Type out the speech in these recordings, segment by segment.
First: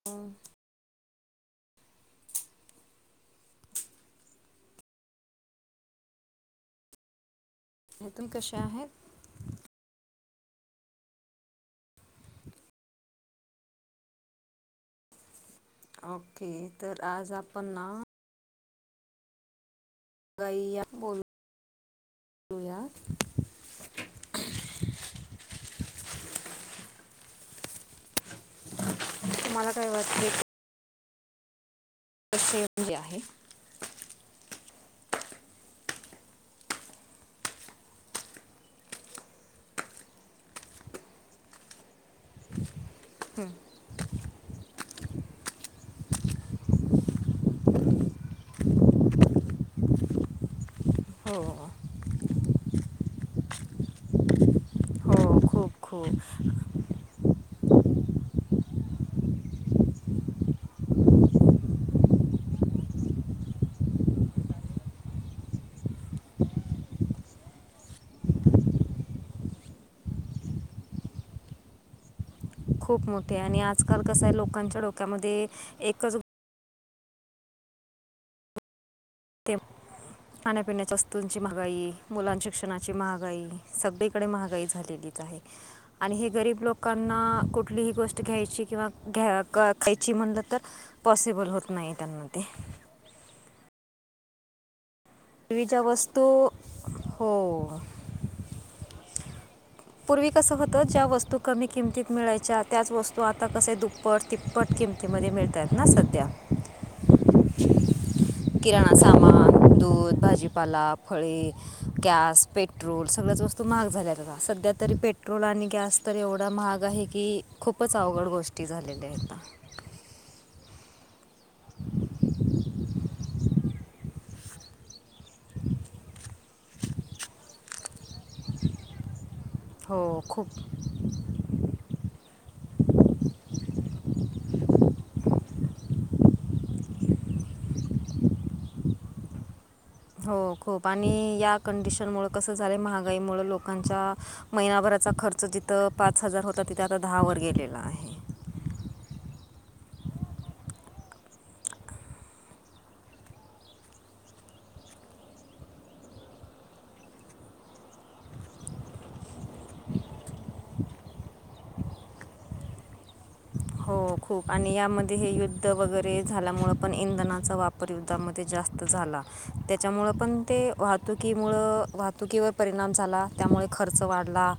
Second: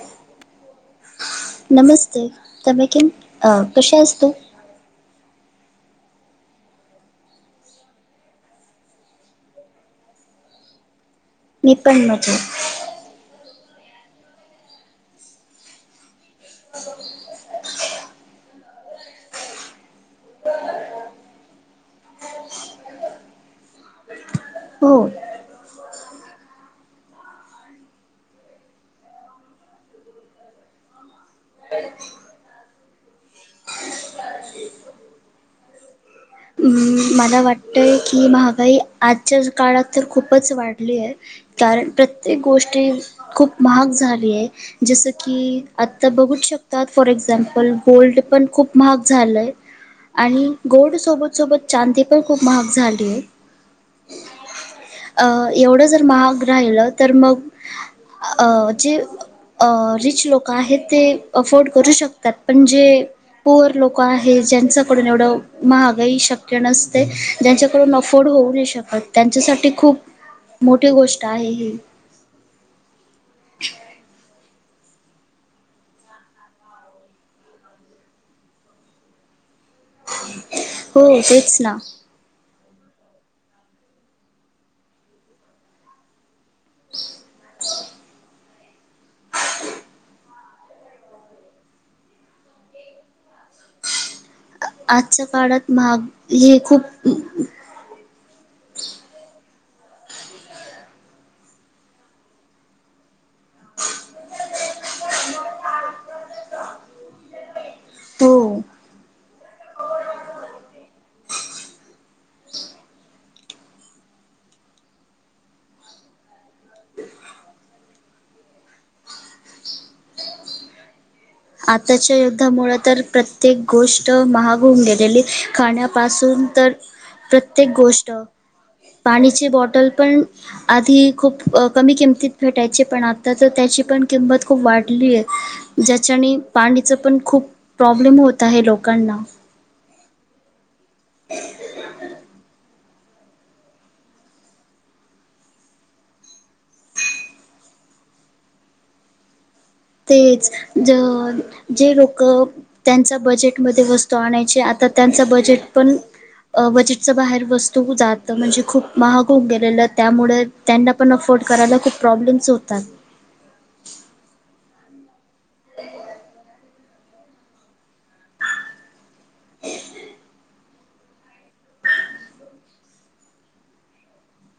[unintelligible] नमस्ते. [unintelligible] अ कशी आहेस तू? तुमि पण कशा आहेत? मी पण मजेत. ओके. तर आज आपण ना गईया बोलू बोलूया हो. तूमाला काय वाटते? [inaudible] [unintelligible] आहे [inaudible] म, मला वाटतय की, महागाई आजच्या काळात तर खूपच वाढली आहे. कारण प्रत्येक गोष्टी खूप महाग झाली आहे. जसं की आत्ता बघूच शकतात. फॉर एक्झाम्पल, गोल्ड पण खूप महाग झालंय. आणि गोल्ड हो सोबत-सोबत चांदी पण खूप महाग झाली आहे. हो खूप एवढं जर खूप महाग राहिलं तर मग जे रिच लोकं आहेत ते अफोर्ड करू शकतात. पण जे पोअर लोक आहे ज्यांच्याकडून एवढं महागाई शक नसते ज्यांच्याकडून अफोर्ड होऊ नाही शकत त्यांच्यासाठी खूप मोठी गोष्ट आहे ही खूप मोठे आणि आजकाल कसं आहे लोकांच्या डोक्यामध्ये एकच ते खाण्यापिण्याच्या हो वस्तूंची तेच ना महागाई मुलांन शिक्षणाची महागाई सगळीकडे महागाई झालेलीच आहे आणि हे गरीब लोकांना कुठलीही गोष्ट घ्यायची किंवा घ्या खायची म्हणलं तर पॉसिबल होत नाही त्यांना ते. आजच्या काळात पूर्वीच्या माहाग वस्तू हे खूप म म हो पूर्वी कसं होतं ज्या वस्तू कमी किमतीत मिळायच्या त्याच वस्तू आता कसे दुप्पट तिप्पट किमतीमध्ये मिळत आहेत ना सध्या. हो किराणा सामान, दूध, भाजीपाला, फळे गॅस, पेट्रोल सगळ्याच वस्तू महाग झाल्या आता. सध्या तरी पेट्रोल आणि गॅस तर एवढा महाग आहे की, खूपच अवघड गोष्टी झालेल्या आहेत. आताच्या युद्धामुळ तर प्रत्येक गोष्ट महाग होऊन गेलेली खण्यापासून तर प्रत्येक गोष्ट पाण्याची बॉट टल हो पण खूप आधी खूप कमी किमतीत भेटायची पण आता तर त्याची पण किंमत खूप वाढली आहे ज्या त्याच्याने पाणीचं पण खूप प्रॉब्लेम होत आहे लोकांना हो खूप आणि या कंडिशनमुं कसं झालं महागाईमुळं लोकांच्या महिनाभराचा खर्च जिथं पाच हजार होता तिथे आता दहा वर गेलेला आहे तेच ज जे लोक त्यांचा बजेटमध्ये वस्तू आणायची आता त्यांचा बजेट पण बजेटच बाहेर वस्तू जात म्हणजे खूप महाग होऊ गेलेलं त्यामुळे. त्यांना पण अफोर्ड करायला खूप प्रॉब्लेम्स होतात. हो खूप आणि यामध्ये हे युद्ध वगैरे झाल्यामुं पण इंधनाचा वापर युद्धामध्ये जास्त झाला. त्याच्यामुळं पण ते वाहतुकीमुळं वाहतुकीवर परिणाम झाला. त्यामुळे खर्च वाढला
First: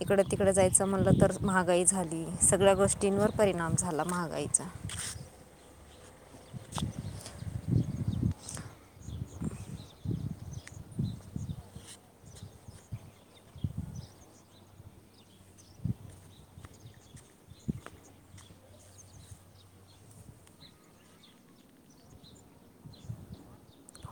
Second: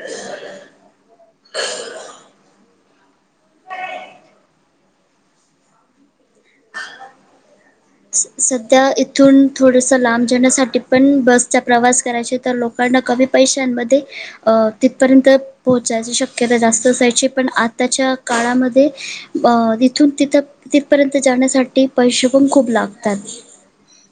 इकडं तिकडें जायचं म्हणलं तर महागाई झाली सगळ्या गोष्टींवर परिणाम झाला महागाईचा. [inaudible] सध्या इथून थोडसं लांब जण्यासाठी पण बसचा प्रवास करायचे तर लोक. पण कमी पैशांमध्ये. अ तिथपर्यंत पोहोचायची शक्यता जास्त असायची पण आताच्या काळामध्ये. अ तिथून तिथ तिथपर्यंत जाण्यासाठी पैसे पण खूप लागतात.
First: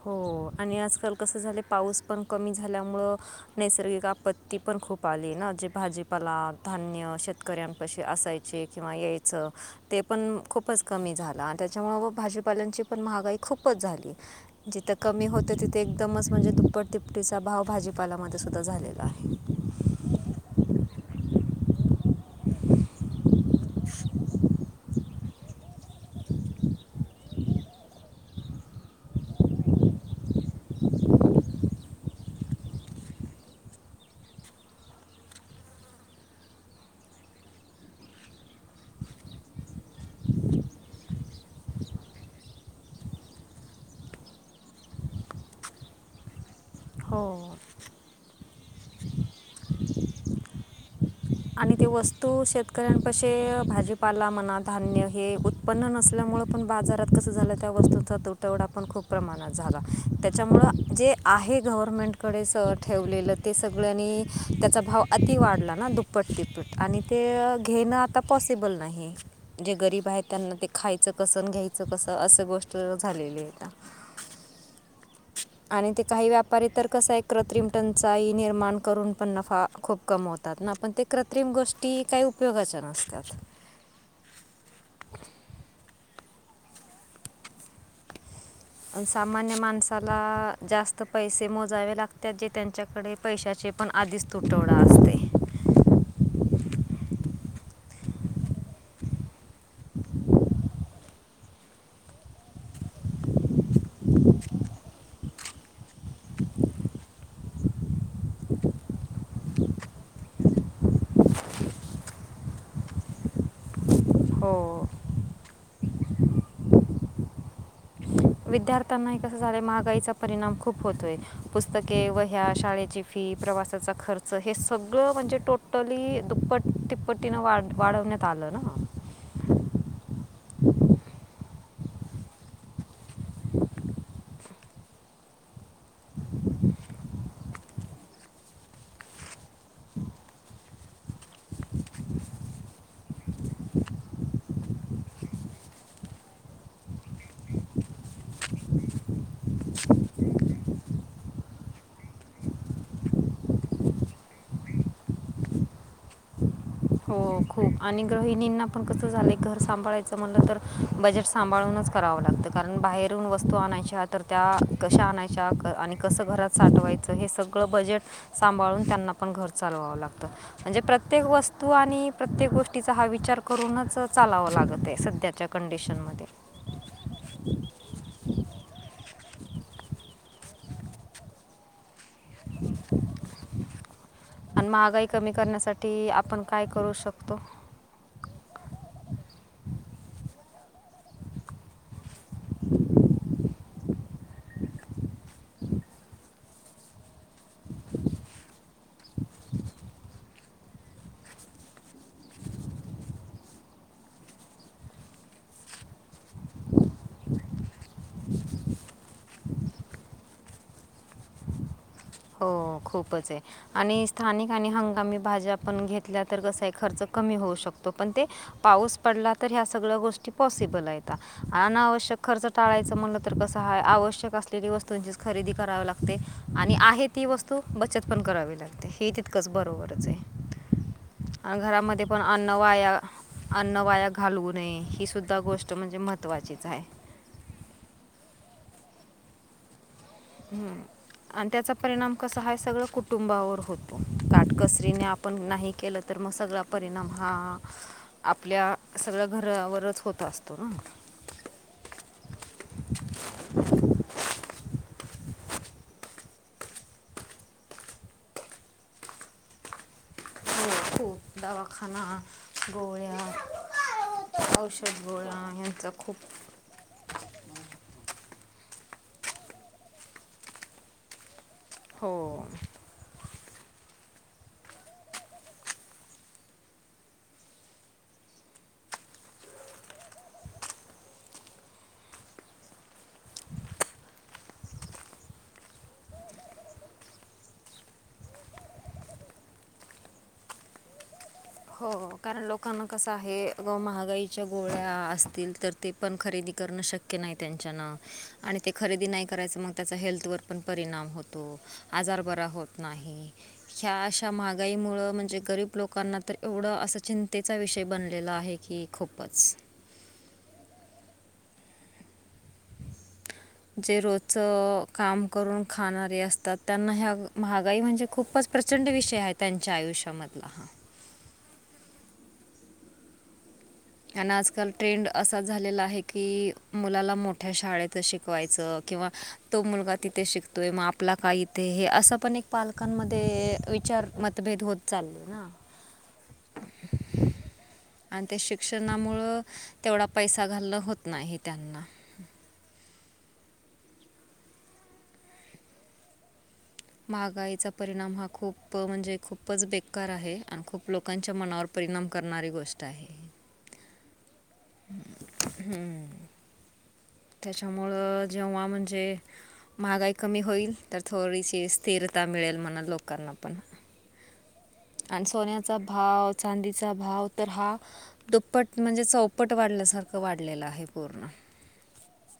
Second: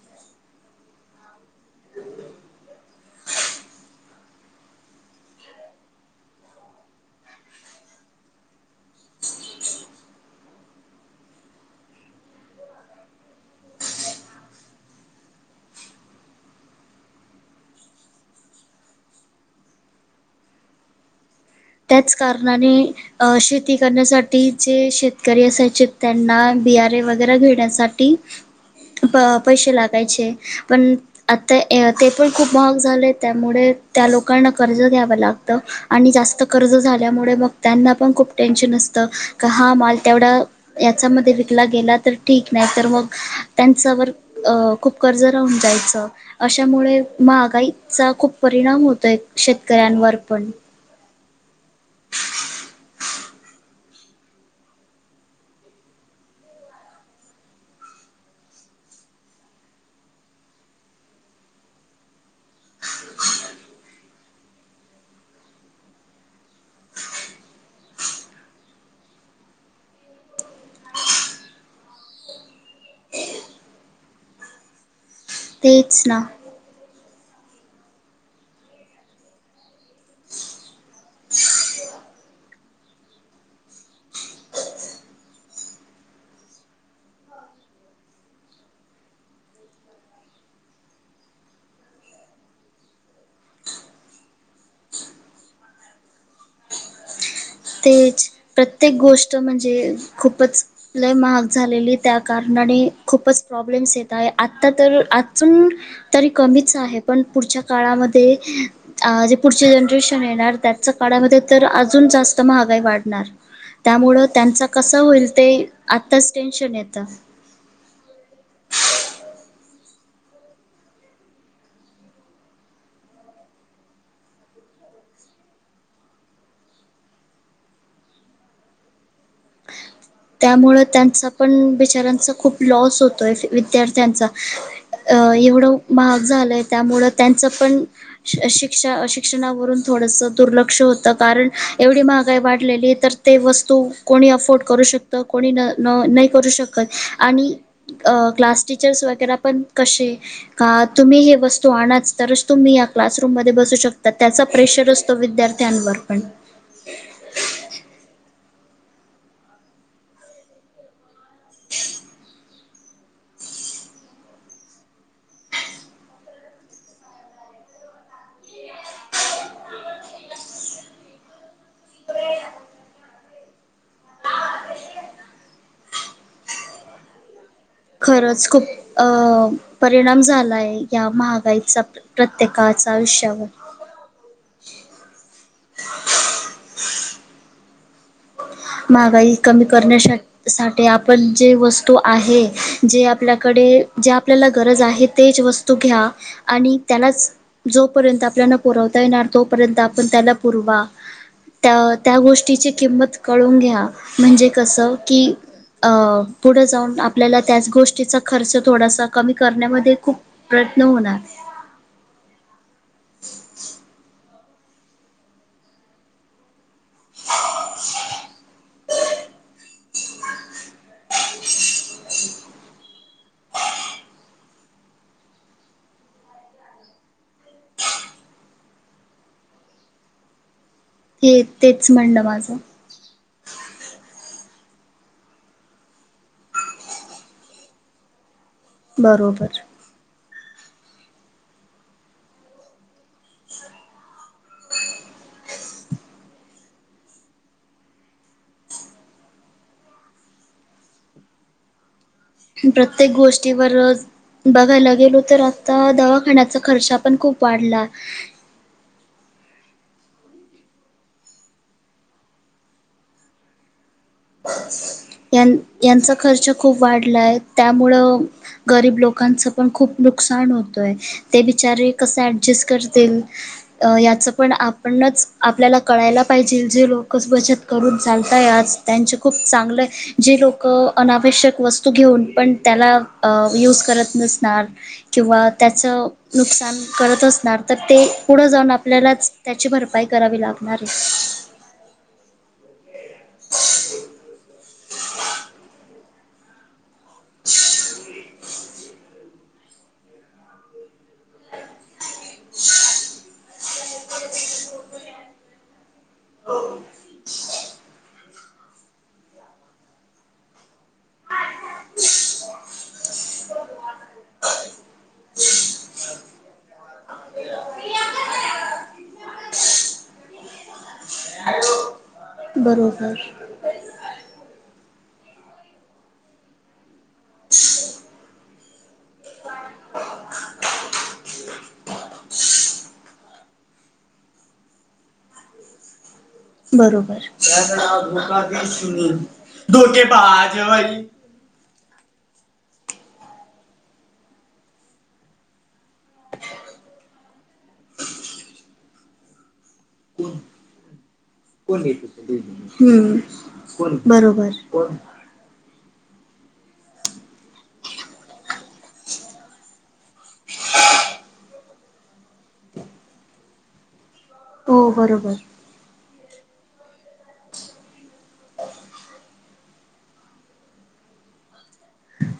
हो आणि आजकाल कसं झालं पाऊस पण कमी झाल्यामुळं. नैसर्गिक आपत्ती पण खूप आली ना जे भाजीपाला धान्य शेतकऱ्यांपशी असायची. चे किंवा यायचं. ते पण खूपच कमी झाला आणि त्याच्यामु म भाजीपाल्यांची पण महागाई खूपच झाली. जिथं कमी होत तिथे एकदमच म्हणजे दुप्पट तिपटीचा भाव भाजीपालामध्ये सुद्धा झालेला आहे. त्याच कारणाने शेती करण्यासाठी जे शेत. शेतकरी असयचे त्यांना बिआर ए वगैरे घेण्यासाठी. प पैसे लागायचे पण. आता ते पण खूप महाग झाले त्यामुळे त्या लोकांना कर्ज घ्यावं लागतं. आणि जास्त कर्ज झाल्यामुळे मग त्यांना पण खूप टेन्शन असतं हा माल तेवढा. याच्यामध्ये विकला गेला तर ठीक नाही तर मग त्यांच्यावर. अ खूप कर्ज राहून जायचं. अशामुळे हो महागाईचा खूप परिणाम होतोय शेतकऱ्यांवर पण. आणि ती वस्तू शेतकऱ्यां कसे भाजीपाला म्हणा धान्य हे. उत्पन्न नसल्यामुळं पण बाजारात कसं झालं त्या वस्तूंचा तुटवडा पण खूप प्रमाणात झाला त्याच्यामुळं. जे आहे गव्हर्मेंटकडे स ठेवलेलं ते सगळ्यांनी त्याचा भाव अति वाढला ना दु तिपट तिप्पट आणि ते घेणं आता पॉसिबल नाही. जे गरीब आहेत त्यांना ते खायचं कसं घ्यायचं कसं असं गोष्ट झालेली हो. [inaudible] आणि ते तेच ना काही व्याप पर तरर कसं आहे कृत्रिम टनचाई निर्माण करून पण नफा खूप कमी होतात ना. पण ते कृत्रिम गोष्टी काही उपयोगाच्या नसतात. प सामान्य माणसाला जास्त पैसे मोजावे लागत जे त्यांच्याकडे पैशाचे पण आधीच तुटवडा असते. तेच प्रत्येक गोष्ट म्हणजे खूपच. लय महाग झालेली त्या कारणाने खूपच प्रॉब्लेम्स येत आहे आत्ता तर आजून. तरी कमीच आहे पण पुढच्या काळामध्ये. अ जे पुढचे जनरेशन येणार त्याच्या काळामध्ये तर अजून जास्त. महागाई वाढणार त्यामुळ त्यांचा हो कस होईल ते आत्ताच टेन्शन येतं विद्यार्थ्यांनाही कस झालंय महागाईचा परिणाम खूप होतोय पुस्तके व ह्या शाळेची फी प्रवासाचा खर्च हे सगळं म्हणजे टोटली दुप्पट तिप्पट तिन वा वाढवण्यात आलं ना. त्यामुं त्यांचा पण बिचऱ्यांचा खूप लॉस होतोय विद्यार्थ्यांचा अ एवढं महाग झालंय त्यामुळं त्यांचं पण. शिक्षा शिक्षणावरून थोडस दुर्लक्ष होतं कारण एवढी महागाई वाढलेली तर. ते वस्तू कोणी अफोर्ड करू शकतं कोणी न न नाही करू शकत आणि क्लास टीचर्स वगैरे पण कसे. का तुम्ही हे वस्तू आणा तरच तुम्ही या क्लासरूम म बसू शकता त्याचा प्रेशर असतो विद्यार्थी त्यांनवरर पण हो खूप आणि गृहिणींना पण कसं झालंय घर सांभाळायचं म्हटलं तर बजेट. सांभाळूनच करावं लागतं कारण बाहेरून वस्तू आणायच्या तर त्या कशा आणायच्या आणि कसं घरात साठवायचं हे सगळं बजेट सांभाळून त्यांना पण घर चालवावं लागतं म्हणजे प्रत्येक वस्त तू आणि प्रत्येक गोष्टीचा हा विचार करूनच चालावं लागत आहे सध्याच्या कंडिशनमध्ये. खरंच खूप अ परिणाम झालाय या महागाईचा प्रत्येकाच आयुष्यावर आणि महागाई कमी करण्यासाठी आपण काय करू शकतो. महागाई कमी करण्यासाठी सा आपण जे वस्तू आहे जे आपल्याकडे जे आपल्याला गरज आहे तेच वस्तू तू घ्या आणि त्यालाच जोपर्यंत आपल्याला पुरवता येणार तोपर्यंत आपण त्याला पुरवा त्या त्या गोष्टीची किंमत कळून घ्या म्हणजे कसं की. अ पुढे जाऊन आपल्याला त्याच गोष्टीचा खर्च थोडासा कमी करण्यामध्ये खूप प्रयत्न होणार हो खूपच आहे आणि स्थानिक आणि हंगामी भाज्या आपण घेतल्या तर कसा आहे खर्च कमी होऊ शकतो पण ते पाऊस पडला तर ह्या सगळ्या गोष्टी पॉसिबल आहेतेतात अनावश्यक खर्च टाळायचं म्हणलं तर कसं आहे आवश्यक असलेली वस्तूंचीच खरेदी करावे लागतते आणि आहेत ती वस्तू बचत पण करावी लागते हे तितकंच बरोबरच हे आहे तेच घरामध्ये पण म्हणणं अन्न माझं वाया अन्न वाया घालवू नये ही सुद्धा गोष्ट म्हणजे महत्त्वाचीच आहे. बरोबर हम्म आणि त्याचा परिणाम कसा हा सगळं कुटुंबावर होतो काटकसरीने आपण नाही केलं तर मग सगळा परिणाम हा आपल्या सगळ्या घरावरच होत असतो ना प्रत्येक गोष्टीवर बघायला गेलो तर आता दवाखान्याचा खर्च पण खूप वाढला. ख खूप दावाखना गोळ्या औषध गोळा यां यांचा खूप खर्च खूप वाढलाय त्यामुळं गरीब लोकांच पण खूप नुकसान होतय ते बिचारे कसं हो ॲडजस्ट करतील याचं पण आपणच आपल्याला कळायला पाहिजेल, जे लोकच बचत करून चालतय आज. त्यांचे खूप चांगले- जे लोक अनावश्यक वस्तू घेऊन पण त्याला यूज करत नसणार- किंवा त्याचं- नुकसान करत असणार तर, ते पुढं जाऊन आपल्यालाच त्याची भरपाई करावी लागणार आहे. हो, कारण लोकांना कसं आहे, एकदम महागाईच्या गोळ्या असतील तर- ते पण खरेदी करणं शक्य नाही त्यांच्यान. आणि ते खरेदी नाही करायचं मग, त्याचा हेल्थवर पण परिणाम होतो. आजार बरा होत नाही, ह्या अशा महागाईमुळ म्हणजे गरीब लोकांना तर- एवढं असा चिंतेचा विषय बनलेला आहे की खूपच. ह [unintelligible] जे रोजच काम करून खाणारे असतात, त्यांना ह महागाई म्हणजे खूपच- प्रचंड विषय आहे त्यांच्या आयुष्यामधला हा. हॅो [unintelligible] बरोबर. अन आजकाल ट्रेंड असा झालेला आहे की, मुलाला मोठ्या शाळेतच शिकवायचं किंवा- तो मुलगा तिथे शिकतोये, मग आपला का इथे हे असं पण एक पालकांमध्ये विचार मतभेद होत- चाले ना. बरोबर [unintelligible] ऊनामुळे मुळ तेवढा पैसा धोकेबाज घालन बाई होत नाही त्यांना. महागाईचा परिणाम हा खूप म्हणजे खूपच बेकार कोण आहे आणि खूप- लोकांच्या मनावर कोण येत परिणाम होत? करणारी गोष्ट हम्म. आहे. कोण बरोबर. कोण हम्म [inaudible] त्याच्यामुळं जेव्हा म्हणजे- महागाई कमी होईल तर, थोडीशी स्थिरता मिळेल मन लोकांना पण. हो अन बरोबर. सोन्याचा भाव चांदीचा भाव तर हा- दुप्पट म्हणजे चौपट वाढल्यासारखं वाढलेलं आहे पूर्ण.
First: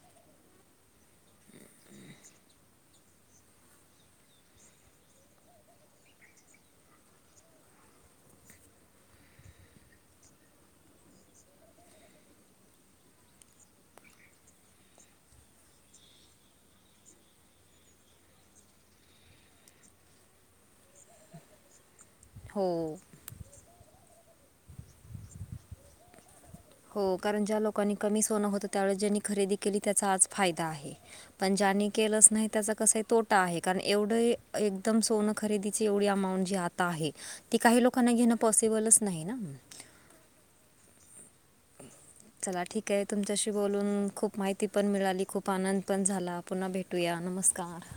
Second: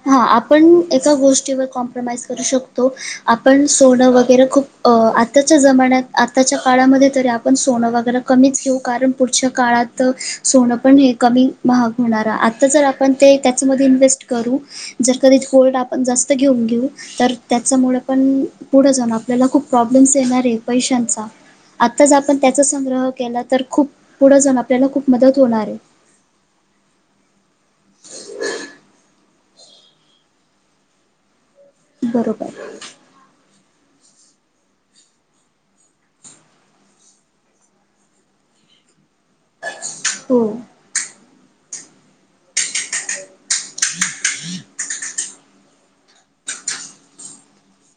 हा, आपण एका गोष्टीवर कॉम्प्रोमाइज करू शकतो- आपण सोनं वगैरे खूप अ.. आत्ताच्या जमान्यात आत्ताच्या काळामध्ये तरी आपण सोनं वगैरे- कमीच घेऊ, कारण पुढच्या काळात सोनं पण हे कमी महाग होणार आता जर आपण- पण ते त्याच्यामध्ये इन्व्हेस्ट करू, जर कधीच गोल्ड आपण जास्त घेऊन घेऊ- तर, त्याचमुळे पण पुढे जाऊन आपल्याला खूप प्रॉब्लेम्स येणार आहे पैशांचा. आत्ताच आपण त्याचा हो संग्रह केला तर, खूप पुढं जाऊन आपल्याला खूप मदत होणार आहे. हो, कारण ज्या लोकांनी कमी सोनं होतं, त्यावेळेस ज्यांनी खरेदी केली त्याचा आज फायदा आहे. पण ज्यांनी केलंच नाही, त्याचा बरोबर कसाय तोट- टा आहे, कारण एवढे एकदम सोनं खरेदीची एवढी अमाऊंट जी आता आहे- ती काही लोकांना घेण पॉसिबलच नाही ना. [inaudible] हो. [unintelligible] [inaudible] चला ठीक आहे, तुमच्याशी बोलून खूप माहिती पण मिळाली, खूप आनंद पण झाला. पुन्हा भेटूया नमस्कार.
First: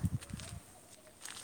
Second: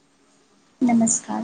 नमस्कार.